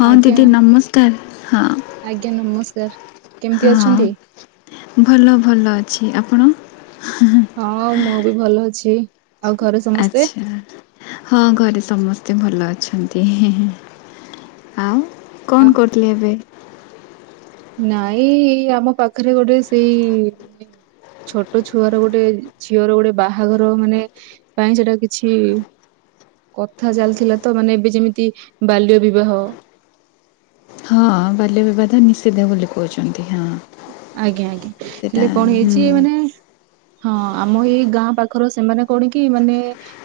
ହଁ ଆଜ୍ଞା ଦିଦି ନମସ୍କାର ହଁ ଆଜ୍ଞା ନମସ୍କାର। କେମିତି ଅଛନ୍ତି? ହଁ ଭଲ ଭଲ ଅଛି ଆପଣ? ହଁ ମୁଁ ବି ଭଲ ଅଛି। ଆଉ ଘରେ ସମସ୍ତେ? ଆଚ୍ଛା। ହଁ ଘରେ ସମସ୍ତେ ଭଲ ଅଛନ୍ତି ହିଁ ହିଁ ଆଉ ଆ କଣ କରୁଥିଲେ ଏବେ? ନାଇଁ ଆମ ପାଖରେ ଗୋଟେ ସେଇ ଛୋଟ ଛୁଆର ଗୋଟେ ଝିଅର ଗୋଟେ ବାହାଘର ମାନେ ପାଇଁ ସେଟା କିଛି କଥା ଚାଲିଥିଲା ତ ମାନେ ଏବେ ଯେମିତି ବାଲ୍ୟ ବିବାହ ହଁ ବାଲ୍ୟ ବିବାଦ ନିଷିଦ୍ଧ ବୋଲି କହୁଚନ୍ତି ହଁ ଆଜ୍ଞା ଆଜ୍ଞା ସେଇଟା ହେଲେ କଣ ହୁଁ। ହେଇଚି ମାନେ ହଁ ଆମ ଏଇ ଗାଁ ପାଖର ସେମାନେ କଣ କି ମାନେ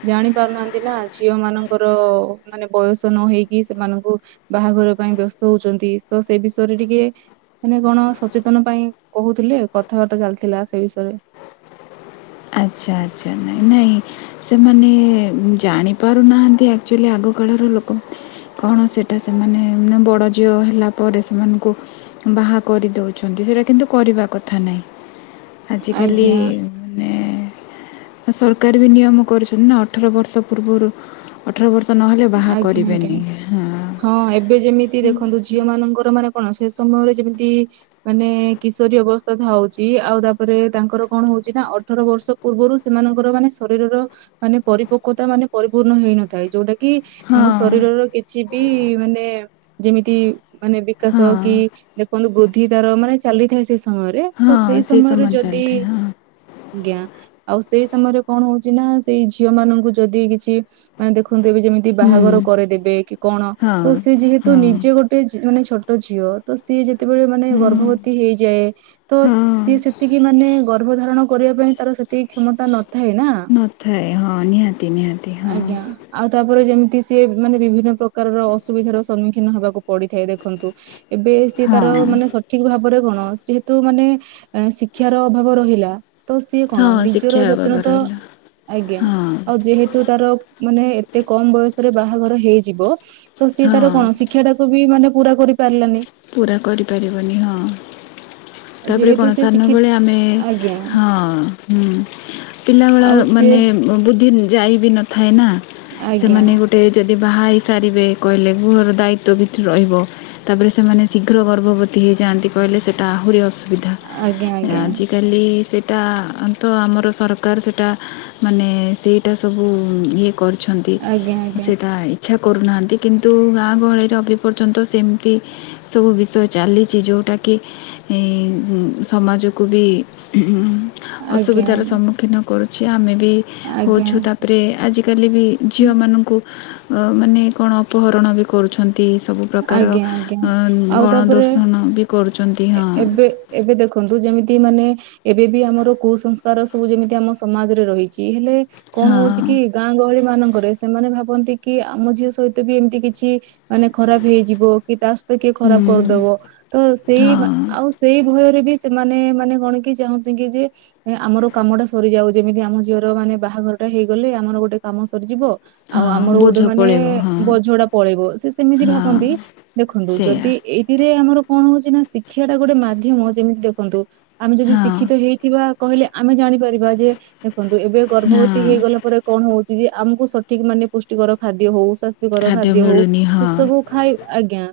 ଜାଣି ପାରୁନାହାନ୍ତି ନା ଝିଅ ମାନଙ୍କର ମାନେ ବୟସ ନ ହେଇକି ସେମାନଙ୍କୁ ବାହାଘର ପାଇଁ ବ୍ୟସ୍ତ ହଉଛନ୍ତି ତ ସେ ବିଷୟରେ ଟିକେ ମାନେ କଣ ସଚେତନ ପାଇଁ କହୁଥିଲେ କଥାବାର୍ତ୍ତା ଚାଲିଥିଲା ସେ ବିଷୟରେ ଆଚ୍ଛା ଆଚ୍ଛା ନାଇଁ ନାଇଁ ସେମାନେ ଜାଣିପାରୁନାହାଁନ୍ତି ଆକଚୁଲି ଆଗକାଳର ଲୋକମାନେ। କଣ ସେଇଟା ସେମାନେ ବଡ଼ ଝିଅ ହେଲା ପରେ ସେମାନଙ୍କୁ ବାହା କରିଦଉଛନ୍ତି ସେଇଟା କିନ୍ତୁ କରିବା କଥା ନାହିଁ। ଆଜିକାଲି ଆଜ୍ଞା ମାନେ ସରକାର ବି ନିୟମ କରିଛନ୍ତି ନା ଅଠର ବର୍ଷ ପୂର୍ବରୁ ଅଠର ବର୍ଷ ନହେଲେ ବାହା ଆଜ୍ଞା ଆଜ୍ଞା କରିବେନି। ହଁ। ହଁ ଏବେ ଯେମିତି ଦେଖନ୍ତୁ ଝିଅ ମାନଙ୍କର ମାନେ କଣ ସେ ସମୟରେ ଯେମିତି ମାନେ କିଶୋରୀ ଅବସ୍ଥା ଥାଉଛି। ଆଉ ତାପରେ ତାଙ୍କର କଣ ହଉଛି ନା ଅଠର ବର୍ଷ ପୂର୍ବରୁ ସେମାନଙ୍କର ମାନେ ଶରୀରର ମାନେ ପରିପକ୍ୱତା ମାନେ ପରିପୂର୍ଣ୍ଣ ହେଇନଥାଏ। ଯୋଉଟା କି କି ହଁ ତାଙ୍କ ଶରୀରର କିଛି ବି ମାନେ ଯେମିତି ମାନେ ହଁ ବିକାଶ କି ଦେଖନ୍ତୁ ବୃଦ୍ଧି ତାର ମାନେ ଚାଲିଥାଏ ସେ ସମୟରେ ତ ହଁ ସେଇ ସମୟରେ ଯଦି ଚାଲିଥାଏ ହଁ ଆଜ୍ଞା। ଆଉ ସେଇ ସମୟରେ କଣ ହଉଛି ନା ସେଇ ଝିଅ ମାନଙ୍କୁ ଯଦି କିଛି ମାନେ ଦେଖନ୍ତୁ ଏବେ ଯେମିତି ହୁଁ ବାହାଘର କରେଇ ଦେବେ କି କଣ ହଁ ତ ସେ ଯେହେତୁ ହଁ ନିଜେ ଗୋଟେ ଗୋଟେ ମାନେ ଛୋଟ ଝିଅ ତ ସିଏ ଯେତେବେଳେ ମାନେ ହୁଁ ଗର୍ଭବତୀ ହେଇଯାଏ। ତ ହଁ ସିଏ ସେତିକି ମାନେ ଗର୍ଭ ଧାରଣ କରିବା ପାଇଁ ତାର ସେତିକି କ୍ଷମତା ନଥାଏ ନା। ନଥାଏ ହଁ ନିହାତି ନିହାତି ହଁ। ଆଜ୍ଞା ଆଉ ତାପରେ ଯେମିତି ସିଏ ମାନେ ବିଭିନ୍ନ ପ୍ରକାରର ଅସୁବିଧାର ସମ୍ମୁଖୀନ ହେବାକୁ ପଡିଥାଏ ଦେଖନ୍ତୁ ଏବେ ସେ - ଯିଏ ତାର ହଁ ମାନେ ସଠିକ ଭାବରେ କଣ ଯେହେତୁ ମାନେ ଶିକ୍ଷାର ଅଭାବ ରହିଲା ତ ସିଏ କଣ ହଁ ଶିକ୍ଷା ନିଜର ବାବା ଯତ୍ନ ତ ରହିଲା ଆଜ୍ଞା ହଁ ଆଉ ଯେହେତୁ ତାର ମାନେ ଏତେ କମ ବୟସରେ ବାହାଘର ହେଇଯିବ ତ ସିଏ ତାର ହଁ କଣ ଶିକ୍ଷା ଟାକୁ ବି ମାନେ ପୁରା କରିପାରିଲାନି। ପୂରା କରିପାରିବନି ହଁ। ତାପରେ ଯେହେତୁ କଣ ସେ ସାନ ଶିକ୍ଷି ବେଳେ ଆମେ ଆଜ୍ଞା ହଁ - ପିଲାବେଳେ ଆଉ ସିଏ ମାନେ ବୁଦ୍ଧି ଯାଇ ବି ନଥାଏ ନା ଆଜ୍ଞା ସେମାନେ ଗୋ ଗୋଟେ ଯଦି ବାହା ହେଇ ସାରିବେ କହିଲେ ଗୃହର ଦାୟିତ୍ଵ ବି ରହିବ ତାପରେ ସେମାନେ ଶୀଘ୍ର ଗର୍ଭବତୀ ହେଇଯାଆନ୍ତି କହିଲେ ସେଇଟା ଆହୁରି ଅସୁବିଧା। ଆଜ୍ଞା ଆଜି ଆଜିକାଲି ସେଇଟା ତ ଆମର ସରକାର ସେଇଟା ମାନେ ସେଇଟା ସବୁ ଇଏ କରିଛନ୍ତି। ଆଜ୍ଞା ଆଜ୍ଞା ସେଇଟା ଇଚ୍ଛା କରୁନାହାଁନ୍ତି କିନ୍ତୁ ଗାଁ ଗହଳିରେ ଅଭି ପର୍ଯ୍ୟନ୍ତ ସେମିତି ସବୁ ବିଷୟ ଚାଲିଛି ଯଉଟାକି ଏଇ ସମାଜକୁ ବି ଆଜ୍ଞା ଅସୁବିଧାର ସମ୍ମୁଖୀନ କରୁଛି। ଆମେ ବି ଆଜ୍ଞା ଆଜ୍ଞା ହେଉଛୁ ତା ଉପରେ ଆଜିକାଲି ବି ଝିଅମାନଙ୍କୁ ଅ ମାନେ କଣ ଅପହରଣ ବି କରୁଛନ୍ତି ସବୁ ଆଜ୍ଞା ଆଜ୍ଞା। ଆଉ ଗଣ ତାପରେ ଦର୍ଶଣ ବି କରୁଛନ୍ତି ହଁ। ଏବେ ଏବେ ଦେଖନ୍ତୁ ଯେମିତି ମାନେ। ଏବେ ବି ଆମର କୁସଂସ୍କାର ସବୁ ଯେମିତି ଆମ ସମାଜରେ ରହିଛି ହେଲେ କଣ ହଉଚି ହଁ କି ଗାଁ ଗହଳି ମାନଙ୍କରେ? ସେମାନେ ଭାବନ୍ତି କି ଆମ ଝିଅ ସହିତ ବି ଏମ୍ତି କିଛି ଖରାପ୍ ହେଇଯିବ, କି ତା' ସହିତ କିଏ ହୁଁ ଖରାପ୍ କର୍ ଦବ। ତ ହଁ ସେଇ--ଆଉ ସେଇ ଭୟରେ ବି ସେମାନେ ମାନେ କ'ଣ କିି ଚାହଁନ୍ତି କି ଯେ ଆମର କାମ ଟା ସରି ଯାଉ, ଯେମିତି ଆମ ଝିଅର ମାନେ ବାହା ଘରଟା ହେଇଗଲେ, ଆମର ଗୋଟେ କାମ ସରି ଯିବ। ଆଉ ହଁ ଆମର ବୋଝ ଗୋଟେ ମାନେ ପଳେଇବ ହଁ ବୋଝ ଟା ପଳେଇବ, ସେ ସେମିତି ହଁ ଭାବନ୍ତି ଦେଖନ୍ତୁ ସେଇଆ ଯଦି ଏଇଥିରେ ଆମର କ'ଣ ହଉଚି ନା, ଶିକ୍ଷାଟା ଗୋଟେ ମାଧ୍ୟମ ଯେମି--ଦେଖନ୍ତୁ ଆମେ ଯଦି ହଁ ଶିକ୍ଷିତ ହେଇଥିବା, କହିଲେ ଆମେ ଜାଣିପାରିବା। ଯେ ଦେଖନ୍ତୁ ଏବେ ଗର୍ଭବତୀ ହଁ ହେଇଗଲା ପରେ କଣ ହଉଚି ଯେ, ଆମକୁ ସଠିକ୍‌ ମାନେ ପୁଷ୍ଟିକର ଖାଦ୍ୟ ହଉ, ସ୍ୱାସ୍ଥ୍ୟ କର ଖାଦ୍ୟ ହଉ ମିଳୁନି ସେ ହଁ ସବୁ ଖାଇ ଆଜ୍ଞା,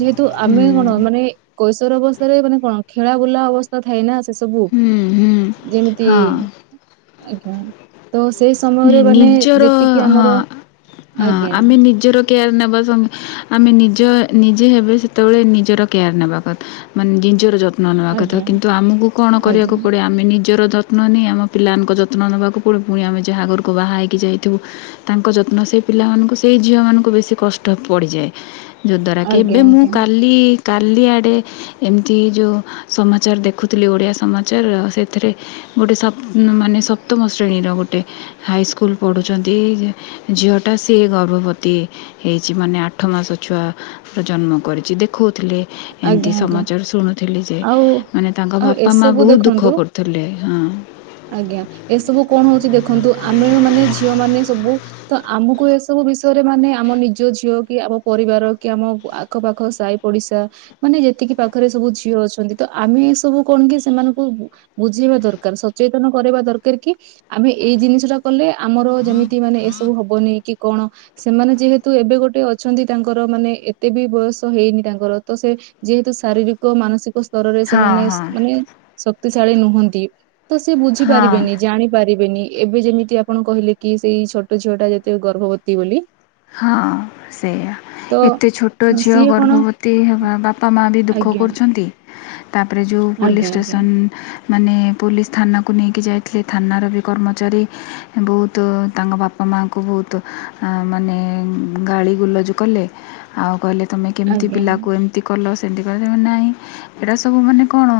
ଯେହେତୁ ଆମେ ହୁଁ କ'ଣ ମାନେ କୈଶୋର ଅବସ୍ଥାରେ ମାନେ କ'ଣ ଖେଳା ବୁଲା ଅବ ତ ଥାଏନା ସେ ସବୁ ହୁଁ ହୁଁ ଯେମ୍ତି ହଁ ଆଜ୍ଞା ତ ସେ ସମୟରେ ବାନେ ନିଜର ଯେତିକି ଆମର ହଁ ହଁ ଆଜ୍ଞା ଆମେ [inaudible] ଆମେ ନିଜ ନିଜେ ହେବେ ସେତବଳେ ନିଜର କେୟାର୍ ନେବା ନବା କଥା, ଆଜ୍ଞା କିନ୍ତୁ ଆମକୁ କ'ଣ କରିବାକୁ ଆଜ୍ଞା ପଡ଼େ ଆମେ ନିଜର ତ୍ନ ଆମ ପିଲା ମାନଙ୍କ ଯତ୍ନ ନେବାକୁ ପୁଣି ଆମେ ଯାହା ଘରୁକୁ ବାହା ହଇକି ଯାଇଥିବୁ। ତାଙ୍କ ଯତ୍ନ ସେଇ ପିଲା ମାନୁଙ୍କୁ, ସେଇ ଝିଅ ମାନଙ୍କୁ ବେଶୀ କଷ୍ଟ ପଡ଼ିଯାଏ। ଯଦ୍ଵାରା କି ଆଜ୍ଞା ଏବେ ମୁଁ ଆଜ୍ଞା କାଲି କାଲି ଆଡ଼େ ଏମ୍ତି ଯଉ ସମାଚାର୍ ଦେଖୁଥିଲି, ଓଡ଼ିଆ ସମାଚାର୍ ସେ--ରେ ଗୋଟେ ସପ୍ ମାନେ ସପ୍ତମ ଶ୍ରେଣୀର ଗୋଟେ। ହାଇସ୍କୁଲ୍ ପଢୁଚନ୍ତି, ଝିଅଟା ସିଏ ଗର୍ଭବତୀ ହେଇଚି ମାନେ ଆଠ ମାସ ଛୁଆ ଜନ୍ମ କରିଚି, ଦେଖଉ ଥିଲେ। ଆଜ୍ଞା ଏନ୍ତି ଆଜ୍ଞା ସମାଚାର୍ ଶୁଣୁଥିଲି ଯେ, ଆଉ ମାନେ ତାଙ୍କ ଆଉ ବାପା ମା ଏସବୁ ବହୁତ୍ ଦେଖନ୍ତୁ ଦୁଃଖ କରୁ [inaudible] ଆଜ୍ଞା ଏସବୁ କ'ଣ ହଉଚି ଦେଖନ୍ତୁ, ଆମେ ମାନେ ଝିଅ ମାନେ ସବୁ ତ ଆମୁକୁ ଏସବୁ ବିଷୟରେ ମାନେ ଆମ ନିଜ ଝିଅ କି ଆମ ପରିବାର କି ଆମ ଆଖ ପାଖ ସାଇ ପଡ଼ିଶା ମାନେ ଯେତିକି ପାଖରେ ସବୁ ଝିଅ ଅଛନ୍ତି, ତ ଆମେ ସବୁ କ'ଣ କି ସେମାନଙ୍କୁ ବୁଝେଇବା ଦରକାର୍, ସଚେତନ କରେଇବା ଦରକାର୍ କି ଆମେ ଏଇ ଜିନିଷ ଟା କଲେ ଆମର ଯେମିତି ମାନେ ଏସବୁ ହବନି କି କ'ଣ? ସେମାନେ ଯେହେତୁ ଏବେ ଗୋଟେ ଅଛନ୍ତି, ତାଙ୍କର ମାନେ ଏତେ ବି ବୟସ ହେଇନି ତାଙ୍କର। ତ ସେ ଯେହେତୁ ଶାରୀରିକ, ମାନସିକ ସ୍ତରରେ ହଁ ସେମାନେ ହଁ ମାନେ ଶକ୍ତି ଶାଳୀ ନୁହନ୍ତି। ତ ସେ ବୁଝି ହଁ ପାରିବେନି, ଜାଣି ପାରିବେନି। ଏବେ ଯେମିତି ଆପଣ କହିଲେ କି, ସେଇ ଛୋଟ ଝିଅ ଟା ଯେତେ ଗର୍ଭବତୀ ବୋଲି। ହଁ, ସେୟା। ତ ଏତେ ଛୋଟ ଝିଅ ସିଏ କଣ ଗର୍ଭବତୀ ହେବା, ବାପା ମା ବି ଦୁଃଖ ଆଜ୍ଞା କରୁଛନ୍ତି। ତା'ପରେ ଯଉ ପୋଲିସ୍‌ ଆଜ୍ଞା ଆଜ୍ଞା ଷ୍ଟେସନ୍‌ ମାନେ ପୋଲିସ୍‌ ଥାନାକୁ ନେଇକି ଯାଇଥିଲେ, ଥାନାର ବି କର୍ମଚାରୀ। ବହୁତୁ, ତାଙ୍କ ବାପା ମାଆଙ୍କୁ ବହୁତୁ ମାନେ ଗାଳି ଗୁଲଜ କଲେ, ଆଉ କହିଲେ ତମେ କେମ୍ତି ଆଜ୍ଞା ପିଲାକୁ ଏ ତି କଲ, ସେ କ ନାଇଁ, ଏଟା ସବୁ ମାନେ କ'ଣ?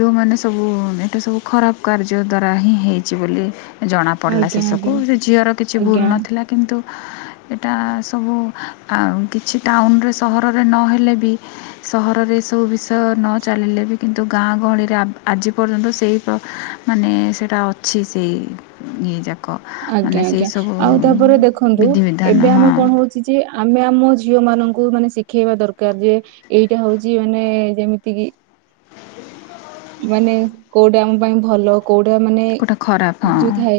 ଯଉ ମାନେ ସବୁ ଏ ସବୁ ଖରାପ୍ କାର୍ଯ୍ୟ ଦ୍ଵାରା ହିଁ ହେଇଚି ବୋଲି। ଜଣା ପଡ୍‌ଲା ଆଜ୍ଞା ଶେଷକୁ, ଆଜ୍ଞା ସେ ଝିଅର କିଛି ଭୁଲ୍‌ ଆଜ୍ଞା ନଥିଲା କିନ୍ତୁ। ଏଟା ସବୁ କିଛି ଟାଉନ୍‌ରେ ସହରରେ ନହେଲେ ବି ସହରରେ ଏସବୁ ବିଷୟ ନ ଚାଲିଲେ ବି, କିନ୍ତୁ ଗାଁ ଗହଳିରେ ଆଜି ପର୍ଯ୍ୟନ୍ତ ସେଇ ପ୍ର ମାନେ ସେଟା ଅଛି, ସେଇ ଇଏ ଯା ଆଜ୍ଞା ଆଜ୍ଞା ଆଉ ତାପରେ ଦେଖନ୍ତୁ ବିଧିବିଧାନ ଏବେ ଆମେ ହଁ କଣ ହଉ ଚି ଯେ ଆମେ ଆମ ଝିଅ ମାନଙ୍କୁ ମାନେ ଶିଖେଇବା ଦରକାର ଯେ। ଏଇଟା ହଉଛି ମାନେ ଯେମିତି କିି। ମାନେ କୋଉଟେ ଆମ ପାଇଁ ଭଲ। କୋଉଟା ମାନେ କେଉଁଟା ଖରାପ ଯୁ ଥାଏ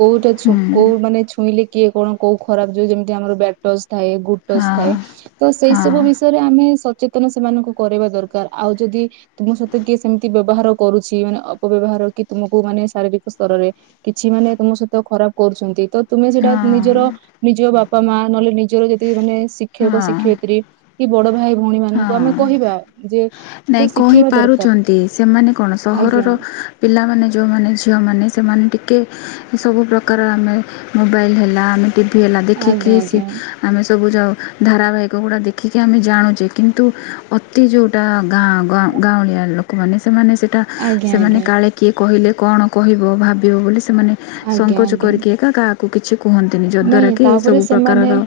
କୋଉଟା ହଁ ଛୁ କୋଉ ମାନେ ଛୁଇଁଲେ। କିଏ କଣ କୋଉ ଖରାପ ଯ ଯେମିତି ଆମର ବ୍ୟାଡ୍ ଟଚ ଥାଏ ଗୁଡ ହଁ ଟଚ ଥାଏ। ତ ସେଇ ହଁ ସବୁ ବିଷୟରେ ଆମେ ସଚେତନ ସେମାନଙ୍କୁ କରିବା ଦରକାର ଆଉ ଯଦି ତୁମ ସହିତ କିଏ ସେମିତି ବ୍ୟବହାର କରୁଛି ମାନେ ଅପବ୍ୟବହାର କି ତୁମକୁ ମାନେ ଶାରୀରିକ ସ୍ତରରେ। କିଛି ମାନେ ତମ ସହିତ ଖରାପ କରୁଛନ୍ତି ତ। ତୁମେ ହଁ ସେଟା ନିଜର ନିଜ ବାପା ମା ନହେଲେ ନିଜର ଯେତିକି ମାନେ ହଁ ଶିକ୍ଷକ ହଁ ଶିକ୍ଷୟତ୍ରୀ। କି ବଡ ଭାଇ ଭଉଣୀ ମାନଙ୍କୁ ଆମେ ହଁ କହିବା ଯେ ତ ନାଇଁ ଶିଖେଇବା ଦରକାର। କହିପାରୁଛନ୍ତି ସେମାନେ କଣ ଆଜ୍ଞା ସହରର ପିଲାମାନେ ଯଉମାନେ ଝିଅମାନେ ସେମାନେ ଟିକେ ଏ ସବୁ ପ୍ରକାର ଆମେ ମୋବାଇଲ ହେଲା ଆମେ ଟିଭିି ହେଲା ଦେଖିକି ଆଜ୍ଞା ସେ ଆଜ୍ଞା ଆମେ ସବୁ ଯାଉ ଧାରାବାହିକ ଗୁଡ଼ା ଦେଖିକି ଆମେ ଜାଣୁଛେ। କିନ୍ତୁ ଅତି ଯଉଟା ଗାଁ ଗାଁଉଁଲିଆ ଲୋକମାନେ ସେମାନେ ସେଇଟା ଆଜ୍ଞା ଆଜ୍ଞା ସେମାନେ କାଳେ କିଏ କହିଲେ କଣ କହିବ ଭାବିବ ବୋଲି ସେମାନେ ଆଜ୍ଞା ସଙ୍କୋଚ ଆଜ୍ଞା କରିକି। କାହାକୁ କିଛି କୁହନ୍ତିନି ନାଇଁ ଯଦ୍ଵାରା କି ତାପରେ ସବୁ ସେମାନେ ପ୍ରକାରର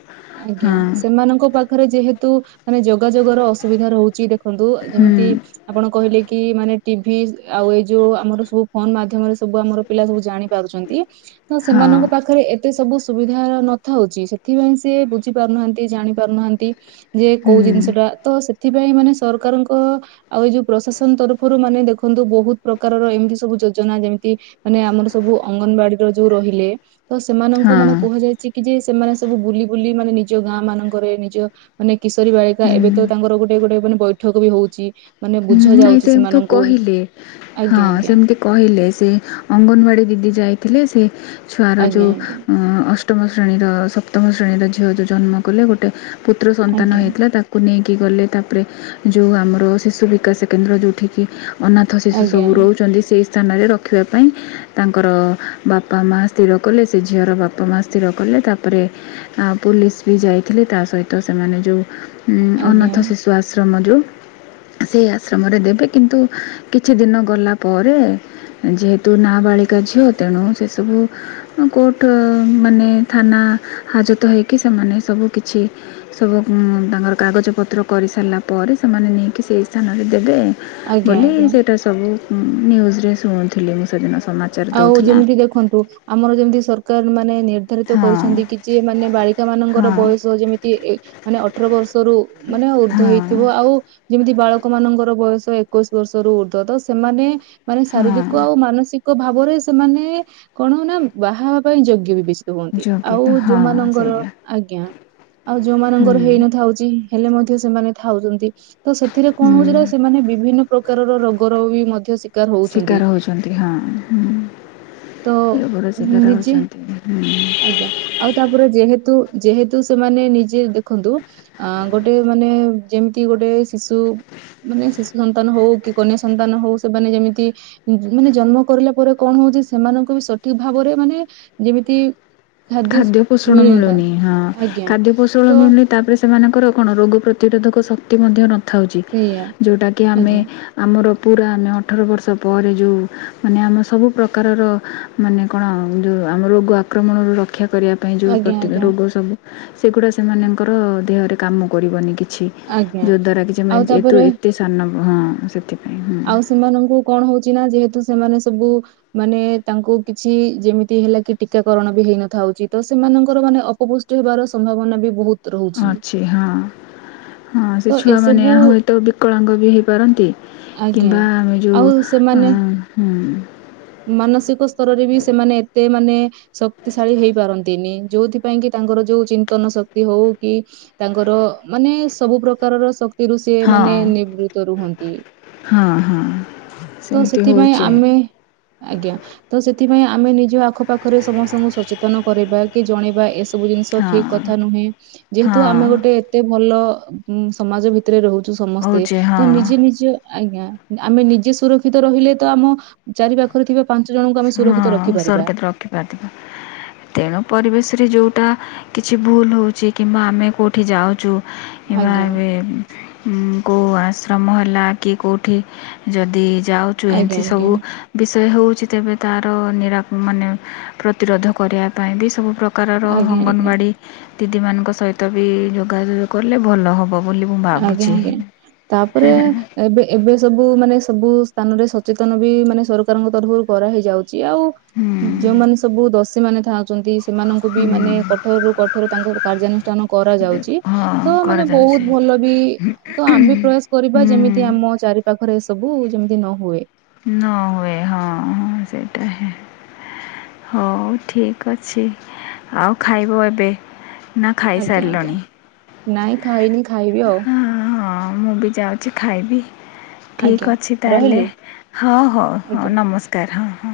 ଆଜ୍ଞା ହଁ। ସେମାନଙ୍କ ପାଖରେ ଯେହେତୁ ମାନେ ଯୋଗାଯୋଗର ଅସୁବିଧା ରହୁଛି ଦେଖନ୍ତୁ ହଁ ଯେମିତି। ଆପଣ କହିଲେ କି ମାନେ ଟିଭି ଆଉ ଏଇ ଯୋଉ ଆମର ସବୁ ଫୋନ ମାଧ୍ୟମରେ ସବୁ ଆମର। ପିଲା ସବୁ ଜାଣି ପାରୁଛନ୍ତି ତ ହଁ ସେମାନଙ୍କ ପାଖରେ ଏତେ ସବୁ। ସୁବିଧା ନଥାଉଚି ସେଥିପାଇଁ ସିଏ ବୁଝି ପାରୁନାହାନ୍ତି ଜାଣି ପାରୁନାହାନ୍ତି। ଯେ ହଁ କୋଉ ଜିନିଷ ଟା ତ ସେଥିପାଇଁ ମାନେ ସରକାରଙ୍କ। ଆଉ ଏଇ ଯୋଉ ପ୍ରଶାସନ ତରଫରୁ ମାନେ ଦେଖନ୍ତୁ ବହୁତ ପ୍ରକାରର ଏମିତି ସବୁ ଯୋଜନା ଯେମିତି। ମାନେ ଆମର ସବୁ ଅଙ୍ଗନବାଡିର ଯୋଉ ରହିଲେ ତ ସେମାନଙ୍କୁ ହଁ ମାନେ କୁହାଯାଇଛି ଯେ ସେମାନେ ସବୁ ବୁଲି ବୁଲି ମାନେ ନିଜ ଗାଁ ମାନଙ୍କରେ ନିଜ ମାନେ କିଶୋରୀ ବାଳିକା ଏବେ ହୁଁ ତ ତାଙ୍କର ଗୋଟେ ଗୋଟେ ମାନେ ବୈଠକ ବି ହଉଚି। ହୁଁ ନାଇଁ ସେମତି ତ କହିଲେ ହଁ ଆଜ୍ଞା ଆଜ୍ଞା ସେମିତି। କହିଲେ ସେ, ଅଙ୍ଗନବାଡ଼ି ଦିଦି ଯାଇଥିଲେ ସେ ଛୁଆର ଯୋଉ ଆଜ୍ଞା ଅ ଅଷ ଅଷ୍ଟମ ଶ୍ରେଣୀର ସପ୍ତମ ଶ୍ରେଣୀର ଝିଅ ଯଉ ଜନ୍ମ କଲେ ଗୋଟେ ପୁତ୍ର ଆଜ୍ଞା ସନ୍ତାନ ହେଇଥିଲା। ତାକୁ- କୁ ନେଇକି ଗଲେ ତାପରେ ଯୁ ଆମର ଶିଶୁ ବିକାଶ କେନ୍ଦ୍ର ଯଉଠିକି। ଅନାଥ ଶିଶୁ ଆଜ୍ଞା ସବୁ ରହୁଛନ୍ତି ସେହି ସ୍ଥାନରେ ରଖିବା ପାଇଁ। ତାଙ୍କର ବାପା ମା ସ୍ଥିର କଲେ। ସେ ଝିଅର ବାପା ମା ସ୍ଥିର କଲେ। ତାପରେ- ଆ ପୋଲିସ ବି ଯାଇଥିଲେ ତା ସହିତ ସେମାନେ ଯୋଉ- ଉଁ ଆଜ୍ଞା ଆଜ୍ଞା ଅନାଥ ଶିଶୁ ଆଶ୍ରମ ଯୁ ସେଇ ଆଶ୍ରମରେ ଦେବେ କିନ୍ତୁ କିଛି ଦିନ ଗଲା ପରେ। ଯେହେତୁ ନାବାଳିକା ଝିଅ ତେଣୁ ସେ ସବୁ କୋର୍ଟ ମାନେ ଥାନା ହାଜତ ହେଇକି ସେମାନେ ସବୁ କିଛି ସବୁ ତାଙ୍କର କାଗଜପତ୍ର କରିସାରିଲା ପରେ, ସେମାନେ ନେଇ ସେ ସ୍ଥାନରେ ଦେବେ ଆଜ୍ଞା ବୋଲି ଆଜ୍ଞା ସେଟା ସବୁ ନ୍ୟୁଜରେ ଶୁଣୁଥିଲି ମୁଁ ସେଦିନ ସମାଜ। ଆଉ ଯେମିତି ଦେଖନ୍ତୁ ଆମର ଯେମିତି ସରକାର ମାନେ ନିର୍ଦ୍ଧାରିତ ହଁ କରିଛନ୍ତି କି, ଯି ମାନେ ବାଳିକା ମାନଙ୍କର ହଁ ବୟସ ଯେମିତି ଏକ୍ ମାନେ ଅଠର ବର୍ଷରୁ ମାନେ ଉର୍ଦ୍ଧ୍ୱ ହଁ ହେଇଥିବ। ଆଉ ଯେମିତି ବାଳକ ମାନଙ୍କର ବୟସ ଏକୋଇଶି ବର୍ଷରୁ ଉର୍ଦ୍ଧ। ତ ସେମାନେ ମାନେ ହଁ ଶାରୀରିକ ଆଉ ମାନସିକ ଭାବରେ ସେମାନେ କଣ ହ ନା ବାହା ହେବା ପାଇଁ ଯୋଗ୍ୟ ବି ବିତ? ହୁହନ୍ତି ଆଉ ଯୋଗ୍ୟତା ହଁ ଯୋଉମାନଙ୍କର ସେଇଆ ଆଜ୍ଞା ଆଉ ହୁଁ ଯୋଉମାନଙ୍କର ହେଇନଥାଉଛି ହେଲେ ମଧ୍ୟ ସେମାନେ ଥାଉଛନ୍ତି। ତ ସେଥିରେ ହୁଁ କଣ ହଉଛି? ସେମାନେ ବିଭିନ୍ନ ପ୍ରକାରର ରୋଗ ର ବି ମଧ୍ୟ ସି- ଶିକାର ହଉଛନ୍ତି ହଁଁ ହୁଁ। ତ ଏ ବ ର ଶିକାର ନିଜେ ହଉଛନ୍ତି ହୁଁ ଆଜ୍ଞା ଆଉ ତାପରେ ଯେହେତୁ ଯେହେତୁ ସେମାନେ ନିଜେ ଦେଖନ୍ତୁ। ଅ ଗୋଟେ ମାନେ ଯେମିତି ଗୋଟେ ଶିଶୁ ମାନେ ଶିଶୁ ସନ୍ତାନ ହଉ, କି କନ୍ୟା ସନ୍ତାନ ହଉ, ସେମାନେ ଯେମିତି ମାନେ ଜନ୍ମ କରିଲା ପରେ କଣ ହଉଛି? ସେମାନଙ୍କୁ ବି ସଠିକ ଭାବରେ ମାନେ ଯେମିତି ଖାଦ୍ୟ ପୋଷଣ ମିଳିନଥା ମିଳୁନି ହଁ ଆଜ୍ଞା ଖାଦ୍ୟ ପୋଷଣ ତ ମିଳୁନି ତାପରେ- ସେମାନଙ୍କର କଣ ରୋଗ ପ୍ରତିରୋଧକ ଶକ୍ତି ମଧ୍ୟ ନଥାଉଛି। ସେଇଆ ଯୋଉଟା କି ଆମେ ଆଜ୍ଞା ଆମର ପୁରା ଆମେ ଅଠର ବର୍ଷ ପରେ ଯୋଉ ମାନେ ଆମ ସବୁ ପ୍ରକାରର ମାନେ କଣଉ ଆମ ରୋଗ ଆକ୍ରମଣରୁ ର- କ୍ଷା କରିବା ପାଇଁ ଯେଉଁ ଆଜ୍ଞା ପ୍ରତ୍ୟକ ଆଜ୍ଞା ରୋଗ ସବୁ। ସେଗୁଡ଼ା ସେମାନଙ୍କର ଦେହରେ କାମ କରିବନି କିଛି। ଆଜ୍ଞା ଯୋଉ ଦ୍ଵାରା ଆଉ କିଛିଏତୁ ତାପରେ ଏତେ ସାନ ହଁ ସେଥି। ଆଉ ସେମାନଙ୍କୁ କଣ ହଉଛି ନା? ଯେହେତୁ ସେମାନେ ସବୁ ମାନେ ତାଙ୍କୁ କିଛି ଯେମିତି ହେଲା କି ଟିକାକରଣ ବି ହେଇନଥାଉଛି। ତ ସେମାନଙ୍କର ମାନେ ଅପପୁ- ପୁଷ୍ଟି ହେବାର ସମ୍ଭାବନା ବି ବହୁତ ରହୁଛି ଅଛି। ହଁ ହଁ, ସେ ତ ଛୁଆମାନେ ଏସବୁ ଏହା ହୁଏତ ବିକଳାଙ୍ଗ ବି ହେଇପାରନ୍ତି। ଆଜ୍ଞା କିମ୍ବା ଆମେ ଯୋଉ ଆଉ ଅ ସେମାନେ ହଁ। ମାନସିକ ସ୍ତରରେ ବି ସେମାନେ ଏତେ ମାନେ ଶକ୍ତିଶାଳୀ ହେଇପାରନ୍ତିନି। ଯୋଉଥିପାଇଁ କି ତାଙ୍କର ଯୋଉ ଚିନ୍ତନ ଶକ୍ତି ହଉ କି ତାଙ୍କର ମାନେ ସବୁ ପ୍ରକାରର ଶକ୍ - କ୍ତିରୁ ସେ ହଁ ମାନେ ନିବୃତ୍ତ ରୁହନ୍ତି। ହଁ ହଁ ତ ସେମିତି ସେଥିପାଇଁ ହେଉଛି ଆମେ ଆଜ୍ଞା ତ ସେଥିପାଇଁ ଆମେ ନିଜ ଆଖପାଖରେ ସମସ୍ତଙ୍କୁ ସଚେତନ କରିବା କି ଜଣେଇବା ସବୁ ଜିନିଷ ଠିକ ହଁ କଥା ନୁହେଁ ଯେହେତୁ ହଁ ଆମେ ଗୋଟେ ଏତେ ଭଲ ସମାଜ ଭିତ ତରେ ରହୁଛୁ ସମସ୍ତେ ହେଉଛି ତ ହଁ ନିଜେ ନିଜ ଆଜ୍ଞା ଆମେ ନିଜେ ସୁରକ୍ଷିତ ରହିଲେ ତ ଆମ ଚାରି ପାଖ ଖରେ ଥିବା ପାଞ୍ଚ ଜଣଙ୍କୁ ଆମେ ସୁରକ୍ଷିତ ରଖିପାରିବା ିବା ଦିବା [unintelligible] ତେଣୁ ପରିବେଶରେ ଯୋଉଟା କିଛି ଭୁଲ ହଉଛି କିମ୍ବା ଆମେ କୋଉଠି ଯାଉଛୁ ଏ ମା ଆଜ୍ଞା ଏବେ କ [inaudible] ଯାଉଛୁ ଆଜ୍ଞା ଏମିତି ଆଜ୍ଞା ସବୁ ବିଷୟ ହଉଛି ତେବେ ତାର ନିରା ମାନେ ପ୍ରତିରୋଧ କରିବା ପାଇଁ ବି ସବୁ ପ୍ରକାର ପ୍ରକାରର ଆଜ୍ଞା ଆଜ୍ଞା ଅଙ୍ଗନବାଡ଼ି ଦିଦିମାନଙ୍କ ସହିତ ବି ଯୋଗାଯୋଗ କଲେ ଭଲ ହେବ ବୋଲି ମୁଁ ଆଜ୍ଞା ଭାବୁଛି ଆଜ୍ଞା ତାପରେ ଏବେ ଏବେ ସବୁ ମାନେ ସବୁ ସ୍ଥାନରେ ସଚେତନ ବି ମାନେ ସରକାରଙ୍କ ତରଫରୁ କରାହଇଯାଉଛି ଆଉ ହୁଁ ଯୋଉମାନେ ସବୁ ଦଷୀ ମାନେ ଥାଉଛନ୍ତି ସେମାନଙ୍କୁ ବି ହୁଁ ମାନେ କଠୋର ରୁ କଠୋର ତାଙ୍କ କାର୍ଯ୍ୟାନୁଷ୍ଠାନ କରାଯାଉଛି ହଁ ତ ମାନେ ବହୁତ କରାଯାଉଛି ଭଲ ବି ତ ଆମେ ପ୍ରୟାସ ହୁଁ କରିବା ଯେମିତି ଆମ ଚାରି ପାାଖରେ ଏ ସବୁ ଯେମିତି ନ ହୁଏ ନ ହୁଏ ହଁ ହଁ ସେଇଟା ହଁ ହଉ ଠିକ ଅଛି ଆଉ ଖାଇବ ଏବେ ନା ଆଜ୍ଞା ଆଜ୍ଞା ଖାଇସାରିଲଣି। ନାଇଁ ଖାଇନି ଖାଇବି ଆଉ। ହଁ ହଁ ମୁଁ ବି ଯାଉଛି ଖାଇବି ଠିକ୍ ଆଜ୍ଞା ଅଛି ତାହେଲେ ରହିଲି ହଉ ହଉ ଆଜ୍ଞା ହଉ ନମସ୍କାର। [unintelligible]